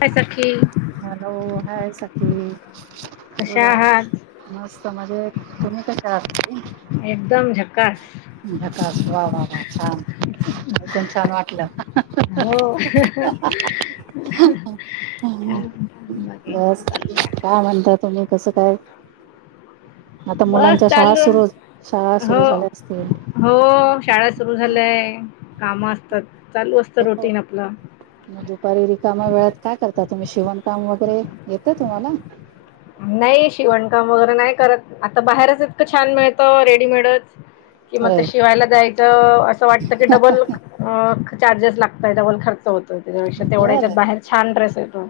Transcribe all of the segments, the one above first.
काय सखी hello hi सखी कशा बोला आहात मस्त मजेत तुम्ही कशा आहात छान एकदम झकास ऐकून छान वाटलं हो काय म्हणता? बाकी बस कसं चाललंय काय म्हणता तुम्ही कस हा बस चालू शाळा हो सुरू झाल्या असतील हो शाळा सुरू झाल्याय काम असतात चालू असतं रुटीन आपलं मग दुपारी रिकामा वेळात काय करता आता तुम्ही शिवणकाम वगैरे येतं तुम्हाला नाही शिवणकाम वगैरे नाही करत आता बाहेरच इतकं छान मिळत रेडीमेडच कि मग त खरंय शिवायला जायच तर असं वाटतं की डबल चार्जेस लागतय डबल खर्च हो - तोय त्याच्यापेक्षा बर तेवढ्याच्यात बाहेर छान ड्रेस येतो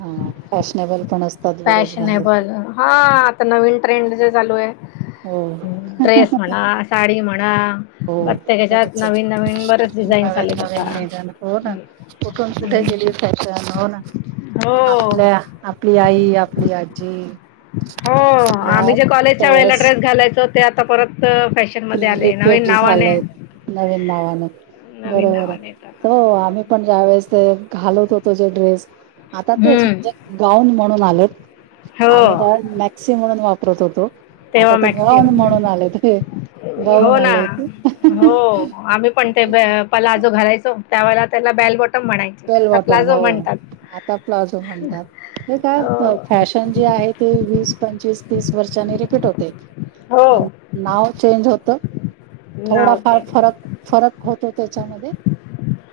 हा फॅशनेबल पण असतात बरेच भाऊ फॅशनेबल हा आता नवीन ट्रेंड जे चालू ये हो ड्रेस म्हणा साडी म्हणा - [unintelligible] हो खरच बरेच डिझाईन्स नन आलेत नवीन आता. मैदान हो ना कुठून कुठे नवीन गेली फॅशन हो ना हो आपल्या आपली आई आप - आपली आजी हो ह्या आम्ही जे कॉलेजच्या वेळेला ड्रेस [unintelligible] घालायचो ते आता परत - रिपीट झालंय नवीन नावाने नवीन बरोबर नावाने येत आता हो आम्ही पण ज्या वेळेस ते घालत होतो जे ड्रेस आता तेच हम्म म्हणजे गाउन म्हणून आलेत आम्ही हो तर मॅक्सी म्हणून वाप- वापरत होतो आता तेव्हा ते [unintelligible] मॅक्सी म्हणून होत आले - हो ना हो आम्ही पण ते ब पला - तो घालायचो त्यावेळेला त्याला बेल बॉट- बेल बॉटम हो आता प्लाझो म्हणतात हे काय हो फॅशन जे आहे ते वीस - पंचवीस तीस वर्षांनी रिपीट होते. हो नाव चेंज होत. त - नाव थोडाफार चेंज फरक फरक होतो त्याच्यामध्ये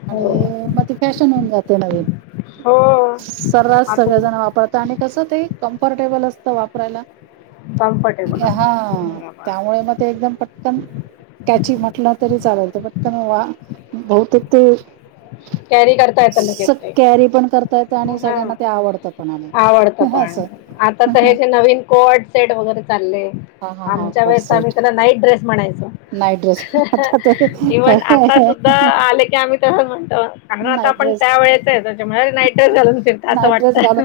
हो आणि मग ती - फॅशन होऊन जाते नवीन हो सर्रास आता सगळे जण वापरत आणि कसं ते - - कम्फर्टेबल असतं वापरायला. कम्फर्टेबल हा असतं बरोबर. त्यामुळे मग ते एकदम पटकन कॅची म्हटलं तरी चालयतं पटकन वा बहुतेक ते - कॅरी स कॅरी पण करतायत - हां आवडत पण असं आता तर हे जे नवीन कोड सेट वगैरे चालले. हा हा हा आमच्या कॉट वेळेस आम्ही सेट त्याला नाईट ड्रेस - म्हणायचो नाईट ड्रेस आता ते [unintelligible] इव्हन आता सुद्धा आले की आम्ही तस म्हणतो कारण आता नाईट आपण ड्रेस त्या वेळेच आहे त्याच्यामुळे नाइट - नाईट ड्रेस घालून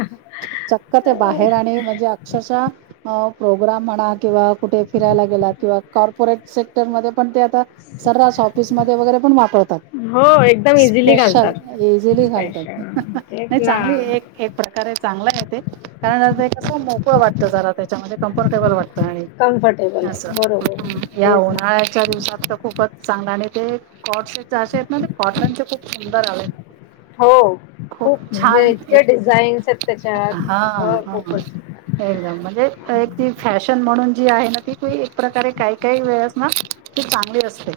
चक्क ते बाहेर आणि म्हणजे अक्षरशः - हो प्रोग्राम म्हणा किंवा कुठे फिरायला गेला किंवा कॉर्पोरेट सेक - तर मध्ये पण ते आता सर्रास ऑफीस मध्ये वगरे पण वापरतात हो एकदम इझिली स्पेशल घालतात एजिली स्पेशल घालतात तेच ना चांगली आहे एक प्रकारे चांगले ते कारण मोकळ वाटत जरा! त्याच्यामध्ये कम्फर्टेबल वाटतं. आणि कम्फर्टेबल असं आहे बरोबर तेच ना - या उन्हाळ्याच्या दिवसात तर खूपच चांगला नाही. येथे ते कॉटस असे आहेत कॉटन चे खूप सुंदर आले. हो खूप म्हणजे छान इतके डिझाईन्स आहेत त्याच्यात हां हो -हां खूपच एकदम म्हणजे एक ती फॅशन म्हणून जी आहे ना ती एक प्रकारे काही -काही वेळा! ती चांगली असते.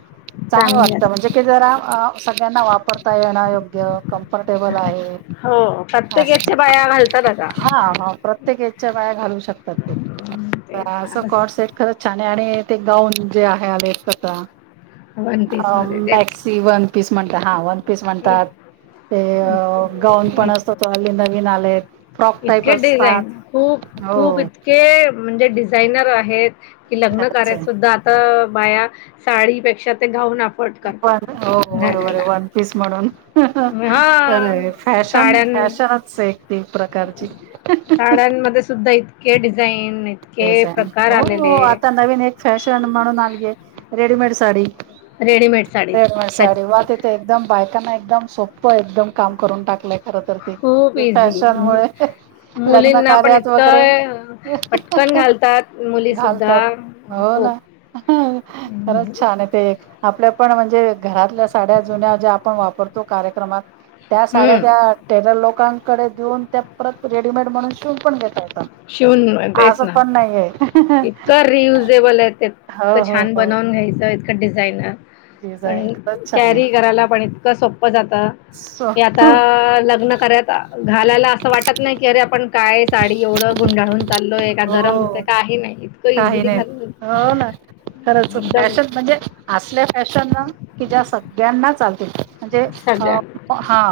चांगलं चांगली वाटत अस म्हणजे जरा की सगळ्यांना वापरता येणं योग्य कम्फर्टेबल आहे हो प्रत्येक अस याच्या बाया घालतात आता हां प्रत्येक एज च्या बाया घालू शकतात हं, ते तेच असट कॉट्स आहेत ना. खर छान! नारे ते गाउन - ते आहे आलेच कस - वन पीस अं मध्ये तेच मॅक्सी वन पीस- म्हणत हा वन पीस म्हणतात इत ते इत गाऊन पण इत असत नवीन आले फ्रॉक टाईप इतके असतात. डिझाईन खूप जायनर आहेत. कि लग्न खरंच कार्यात आहे. सुद्धा आता. बाया साडीपेक्षा ते घाऊन. व हो बरोबर आहे वन पीस. म्हणून हा खर फॅशन साड्यां फॅशनच एक ती प्रकारची. सत के डिझाईन. ते इतके प्रकार हो आलेले आता नवीन एक फॅशन म्हणून आलीय रेडीमेड. तारीख. रेडीमेड साडीत. रडम त्यात साडी वा तेथे एकदम बायका नाही. एकदम सोप एकदम काम करून टाकलंय. खर तर खूप ते इझी फॅशन मुळे लग्न मुलींना पण कार्यात वगैरे इतकं. घालतात मुली सुद्धा घालतात हो ना खूप खरच छान आहे ते आपल्या. पण म्हणजे घरातल्या साड्या जुन्या ज्या आपण वापरतो कार्यक्रमात. त्या साड्या हं. त्या टेलर लोकां कडे देऊन त्या परत रेडीमेड म्हणून शूून पण घेता येत. शिवून. बेस ना इतकं रियुजेबल आहे, हो इतकं हो छान हो बनवून घ्यायचं. का डिझाईन. डिझाईन आणि खरंच छान आहे कॅरी करायला पण. कसं उगच आता, सो की आता लग्न करत घालायला. असं वाटत नाही की अरे, आपण काय साडी एवढं. गुंडाळून. चाललोय का गरम हो होते काही नाही इतकं काही इझिली नाही घालून हो ना खरच, एकदम फॅशन म्हणजे असल्या फॅशन ना की ज्या सगळ्यांना चाल म्हणजे सगळ्या हा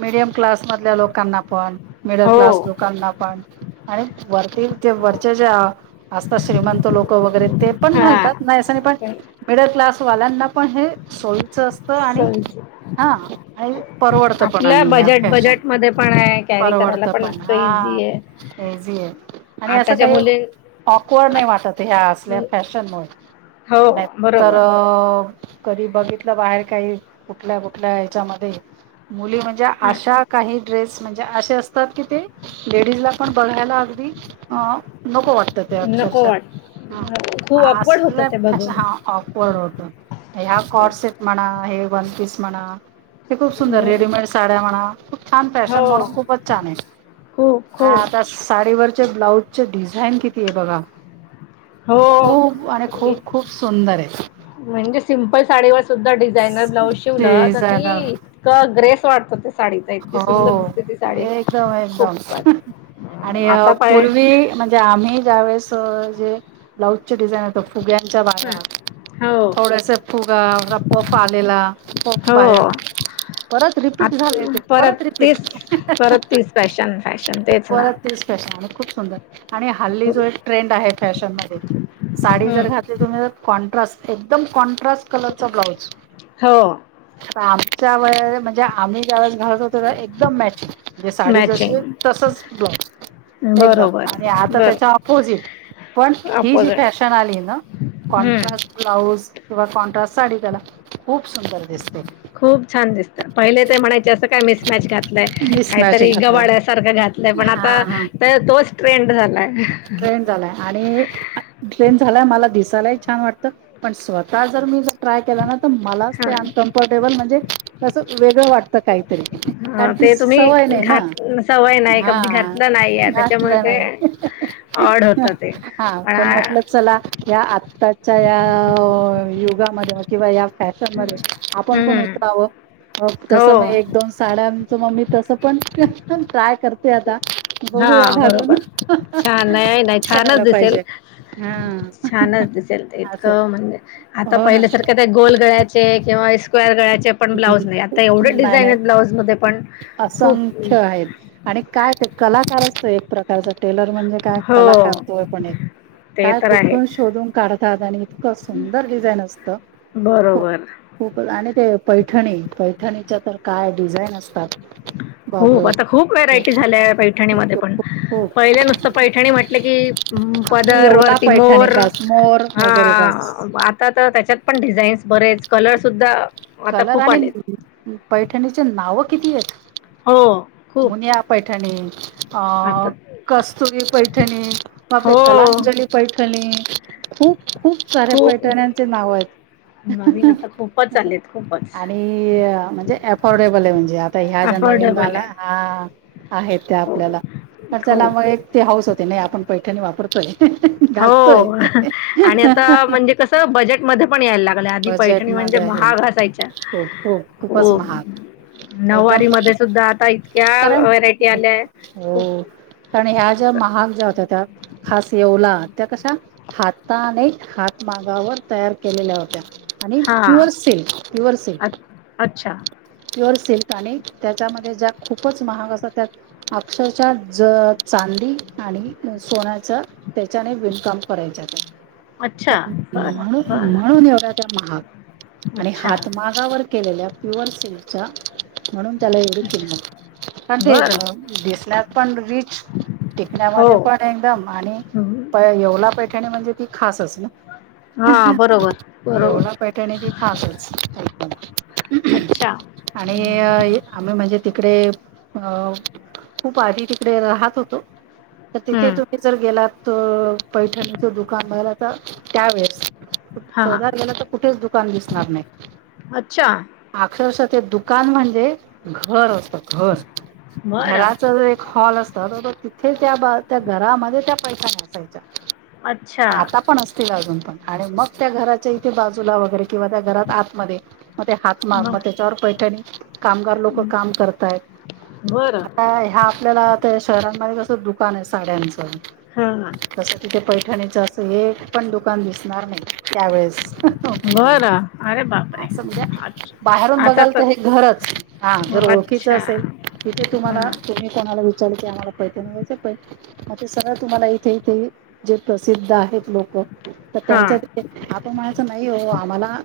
मिडयम क्लासमधल्या लोक करना पण. मिडल क्लास हो लोकांना पण आणि वरती. वरच्या ज्या असतात, श्रीमंत लोक वगैरे ते पण हां घालतात, नाही असं पण ते मिडल क्लास वाल्यांना पण हे सोयीचं असत, आणि सोयीची हा आणि परवडतं पण, आपल्या आणि या बजेट फॅशन बजेटमध्ये पण आहे कॅरी करायला परवडतं पण इतकं हा इझी आहे हेजी आहे. आणि असं आताच्या काही मुली ऑकवर्ड नाही आत- वाटत, ह्या असल्या फॅशनमुळे हो नाहीतर बरोबर कधी बघितलं बाहेर काही कुठल्या कुठल्या हच्यामध्ये. मुली म्हणजे हां अशा काही ड्रेस म्हणजे असे असतात की, ते लेडीजला पण बघायला अगदी आ. नको वाटत ते नको अक्षरशः वाटतं हो खूप हा अपवड असल होतं ते बघून हा ऑकवर्ड होतो. ह्या तेच कॉर्डसेट म्हणा हे वन पीस. म्हणा. ते खूप सुंदर बरं रेडीमेड साड्या म्हणा, खूप छान फॅशन हो म्हणून खूपच छान आहे. खो खो आता साडीवर ते ब्लाउ अच्छा डिझाईन किती आहे बघा? हो, खूप आणि खूप खूप सुंदर आहे म्हणजे सिंपल साडीवर सुधा डिझायनर ब्लाउज शिवलं तर ती डिझायनर इं ग्रेस वाटत ते. हो, एकदम एकदम खूप आणि आता पाय पूर्वी म्हणजे आम्ही ज्यावेेळेस जे ब्लाउजचे डिझाईन आ फुग्यांच्या बाह्या, हं. हो थोड्यासा फुगा पफ आलेला पफ हो बाह्या परत रिपीट झाले ते. आत- परत तीच परत तीच फॅशन फॅशन तेच ना. परत तेच फॅशन आणि खूप सुंदर आणि हल्ली जो एक ट्रेंड आहे फॅशन मध्ये साडी जर हं. घातली तुम्ही, जर कॉन्ट्रास्ट एकदम को कॉन्ट्रस्ट कलरचा ब्लाउज हो आमच्या वय म्हंजे आम्ही ज्या घालत होत ना एकदम मॅचींग. म्हणजे साडी जशी मॅचिंग तसच ब्लाउज एकदम बरोबर आणि आता बरं त्याच्या ऑपोजिट पण ही जी अपोजिट फॅशन आली ना, हं. Contrast blouse. किंवा कॉन्ट्रास्ट साडी गला खूप छान दिसत. पहिले ते म्हणायचे असं का मिसमॅच घातलय? मिसमॅच काहीतरी घातलंय गवाळ्यासारखं घातलंय! पण आता तोच ट्रेंड- झालाय ट्रेन झालाय आणि ट्रेन झालाय मला दिस ला छान वाटत पण स्वतः जर मी ट्राय केला ना, तर मलाच ते हां, अनकम्फर्टेबल म्हणजे तसं वेगळं वाटत काहीतरी कारण हां, ती ते तुम्ही सवय नाही ना, घात सवय नाही, कधी हा घातलं नाहीये त्याच्यामुळे घातलं ते नाही. ऑड होतं ते. हा, पण म्हटलं, चला या आत्ताच्या या युगामध्येध किंवा या फॅशन मध्ये आपण पण हं, उतरावं तस हो. मग एक दोन साड्यांच मग मी पण पण ट्राय करते आता. बगुया हां, घालून बरोबर. छान नाही नाही छानच करायला दिसेल पाहिजे हा छानच दिसेल असं इतकं म्हणजे आता हो ना पहिल्यासारखं ते गोल गळ्याचे किंवा स्क्वेर गळ्याचे पण ब्लाऊज नाही आता एवढे नाही डिझाईन नाही आहेत ब्लाऊज मध्ये पण खूप असंख्य आहेत आणि काय ते - कलाकारच एक प्रकारच टेलर - काय कला हो करतोय पण एक ते काय तर कुठन आहेच शोधून [unintelligible] [unintelligible] इतक सुंदर डिझाईन असतं - बरोबर [inaudible] पैठणी पैठणीच्या तर काय डिझाईन असतात हो बाबरे आता खूप बाप. व्हरायटी झाल्या खूप पैठणीमध्ये खूप पण खूप खूप पहिल्या नुसत पै- ठणी म्हटले की आपली पदर येवला वरती पैठणी मोर बस मोर हा वगैरे बस. आता तर त्याच्यात पण डिझाईन्स बरेच कलर सुुद्धा - कलर आणि न न पैठणीचे नाव कितीयेत हो खूप मुनिया पैठणी आता अं कस्तुरी पैठणी बापरे हो कलांजली पैठणी खूप खूप साऱ्या खूप पैठण्यांचे नाव येत नवीन आता खूपच आलेत खूपच आणि म्हणजे अफोर्डेबल आहे म्हणजे आता ह्या ज्या नवीन अफोर्डेबल झाला आहे हा आहेत त्या आपल्याला खर्चाला खूप मग ते हाऊस होते नाही आपण पैठणी वापरतोय - हो आणि आता म्हणजे कस बजेट मध्ये पण यायला लागल्या आधी पैठणी म्हणजे बजेटमध्ये आहे महाग असायच्या खूप खूप खूपच महाग एकदम नऊवारी मध्ये सुद्धा आता इतक्या [unintelligible] कारण व्हरायटी हो आल्या आहे खूप कारण ह्या ज्या असं महाग ज्या होत्या त्या खास येवला त्या कशा हाताने हात मागावर तयार केलेल्या होत्या आणि हा प्युअर सिल्क प्युअर सिल्क अ अच्छा प्युअर सिल्क आणि त्याच्यामध्ये ज्या खूपच महाग असत त्या अक्षरश ज चांदी आणि सोन्याचा त्याच्याने विणकाम करायचेत - अच्छा [inaudible] बरं म्हणून बरं म्हणून एवढ्या त्या महाात आणि अच्छा हात मागावर केलेल्या प्युअर सिल्कच्या म्हणून त्याला एवढी अच्छा किंमत कारण ते बरं अ अम दिसण्यातस पण रीच हो टिकण्यामध्ये पण एकदम आणि हम्म. प एवला पहि - पैठणी म्हणजे ती खासच ना हा बरोबर बरोबर [inaudible] येवला पैठणी ती अच्छा [unintelligible] आणि आम्ही म्हणजे तिकडे अ खूप आधी तिकडे राहत होतो तर तिथे तुम्ही हम्म जर गेलात त पैठणीचं दुकान [inaudible] त्यावेेळेस हा शोधत गेला तर कुठेच दुकान दिसणार नाही अच्छा अक्षरशः ते दुकान म्हणजे घर अस घर बरं घराच जे एक हॉल अस सर तिथे त्या त्या घरामध्ये त्या पैठणी असायच्या अच्छा आता पण असतील अजून आणि मग त्या घराच्या इथे बाजूला वगैरे किंवा त्या घरात आतमध्ये म ते हात माग मग त्याच्यावर पैठणी कामगार लोक काम करताय बरं आता ह्या आपल्याला शहरांनमध्ये दुकान आहे साड्यांचं हा तस तिथे पैठणीच असं एक पण दुकान दिसणार नाही त्यावेेळेस बरं अरे ह बापरे समजा अच्छा बाहेरून आता बघाल तर हे घरच हा जर ओळखीचं अच्छा असेल तिथे तुम्हाला हा तुम्ही कोणाला विचार पैठणी प ते सगळं तुम्हाला इथे इथे जे प्रसिद्ध आहेत लोक तर त्यांच्या हा ते आपण म्हणायचं नाही हो आम्हाला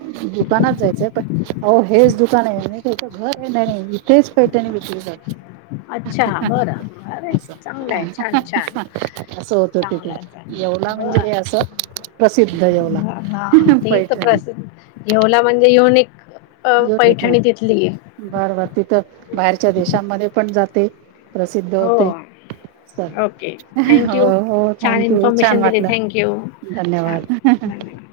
दुकानात जायचंय पण आओ हेच दुकान आहे म घर आहे नाही इथेच पैठणी विकली जाते अच्छा बरं अरे असं चांगलंय छान छान असं होत तिथे चांगलंय च येवला म्हणजे असं प्रसिद्ध येवला बर हा ते तर पैठणी प्रसिद्ध येवला म्हणजे ते युनिक अ, येऊन येतो पैठणी तिथली आहे. बर बर तिथं बाहेरच्या देशांमध्ये पण जाते प्रसिद्ध हो. होते च ओके. थँक हो यू. हो छान थँक यू छान इन्फॉर्मेशन दिली. Thank you. वाटलं छान. धन्यवाद धन्यवाद.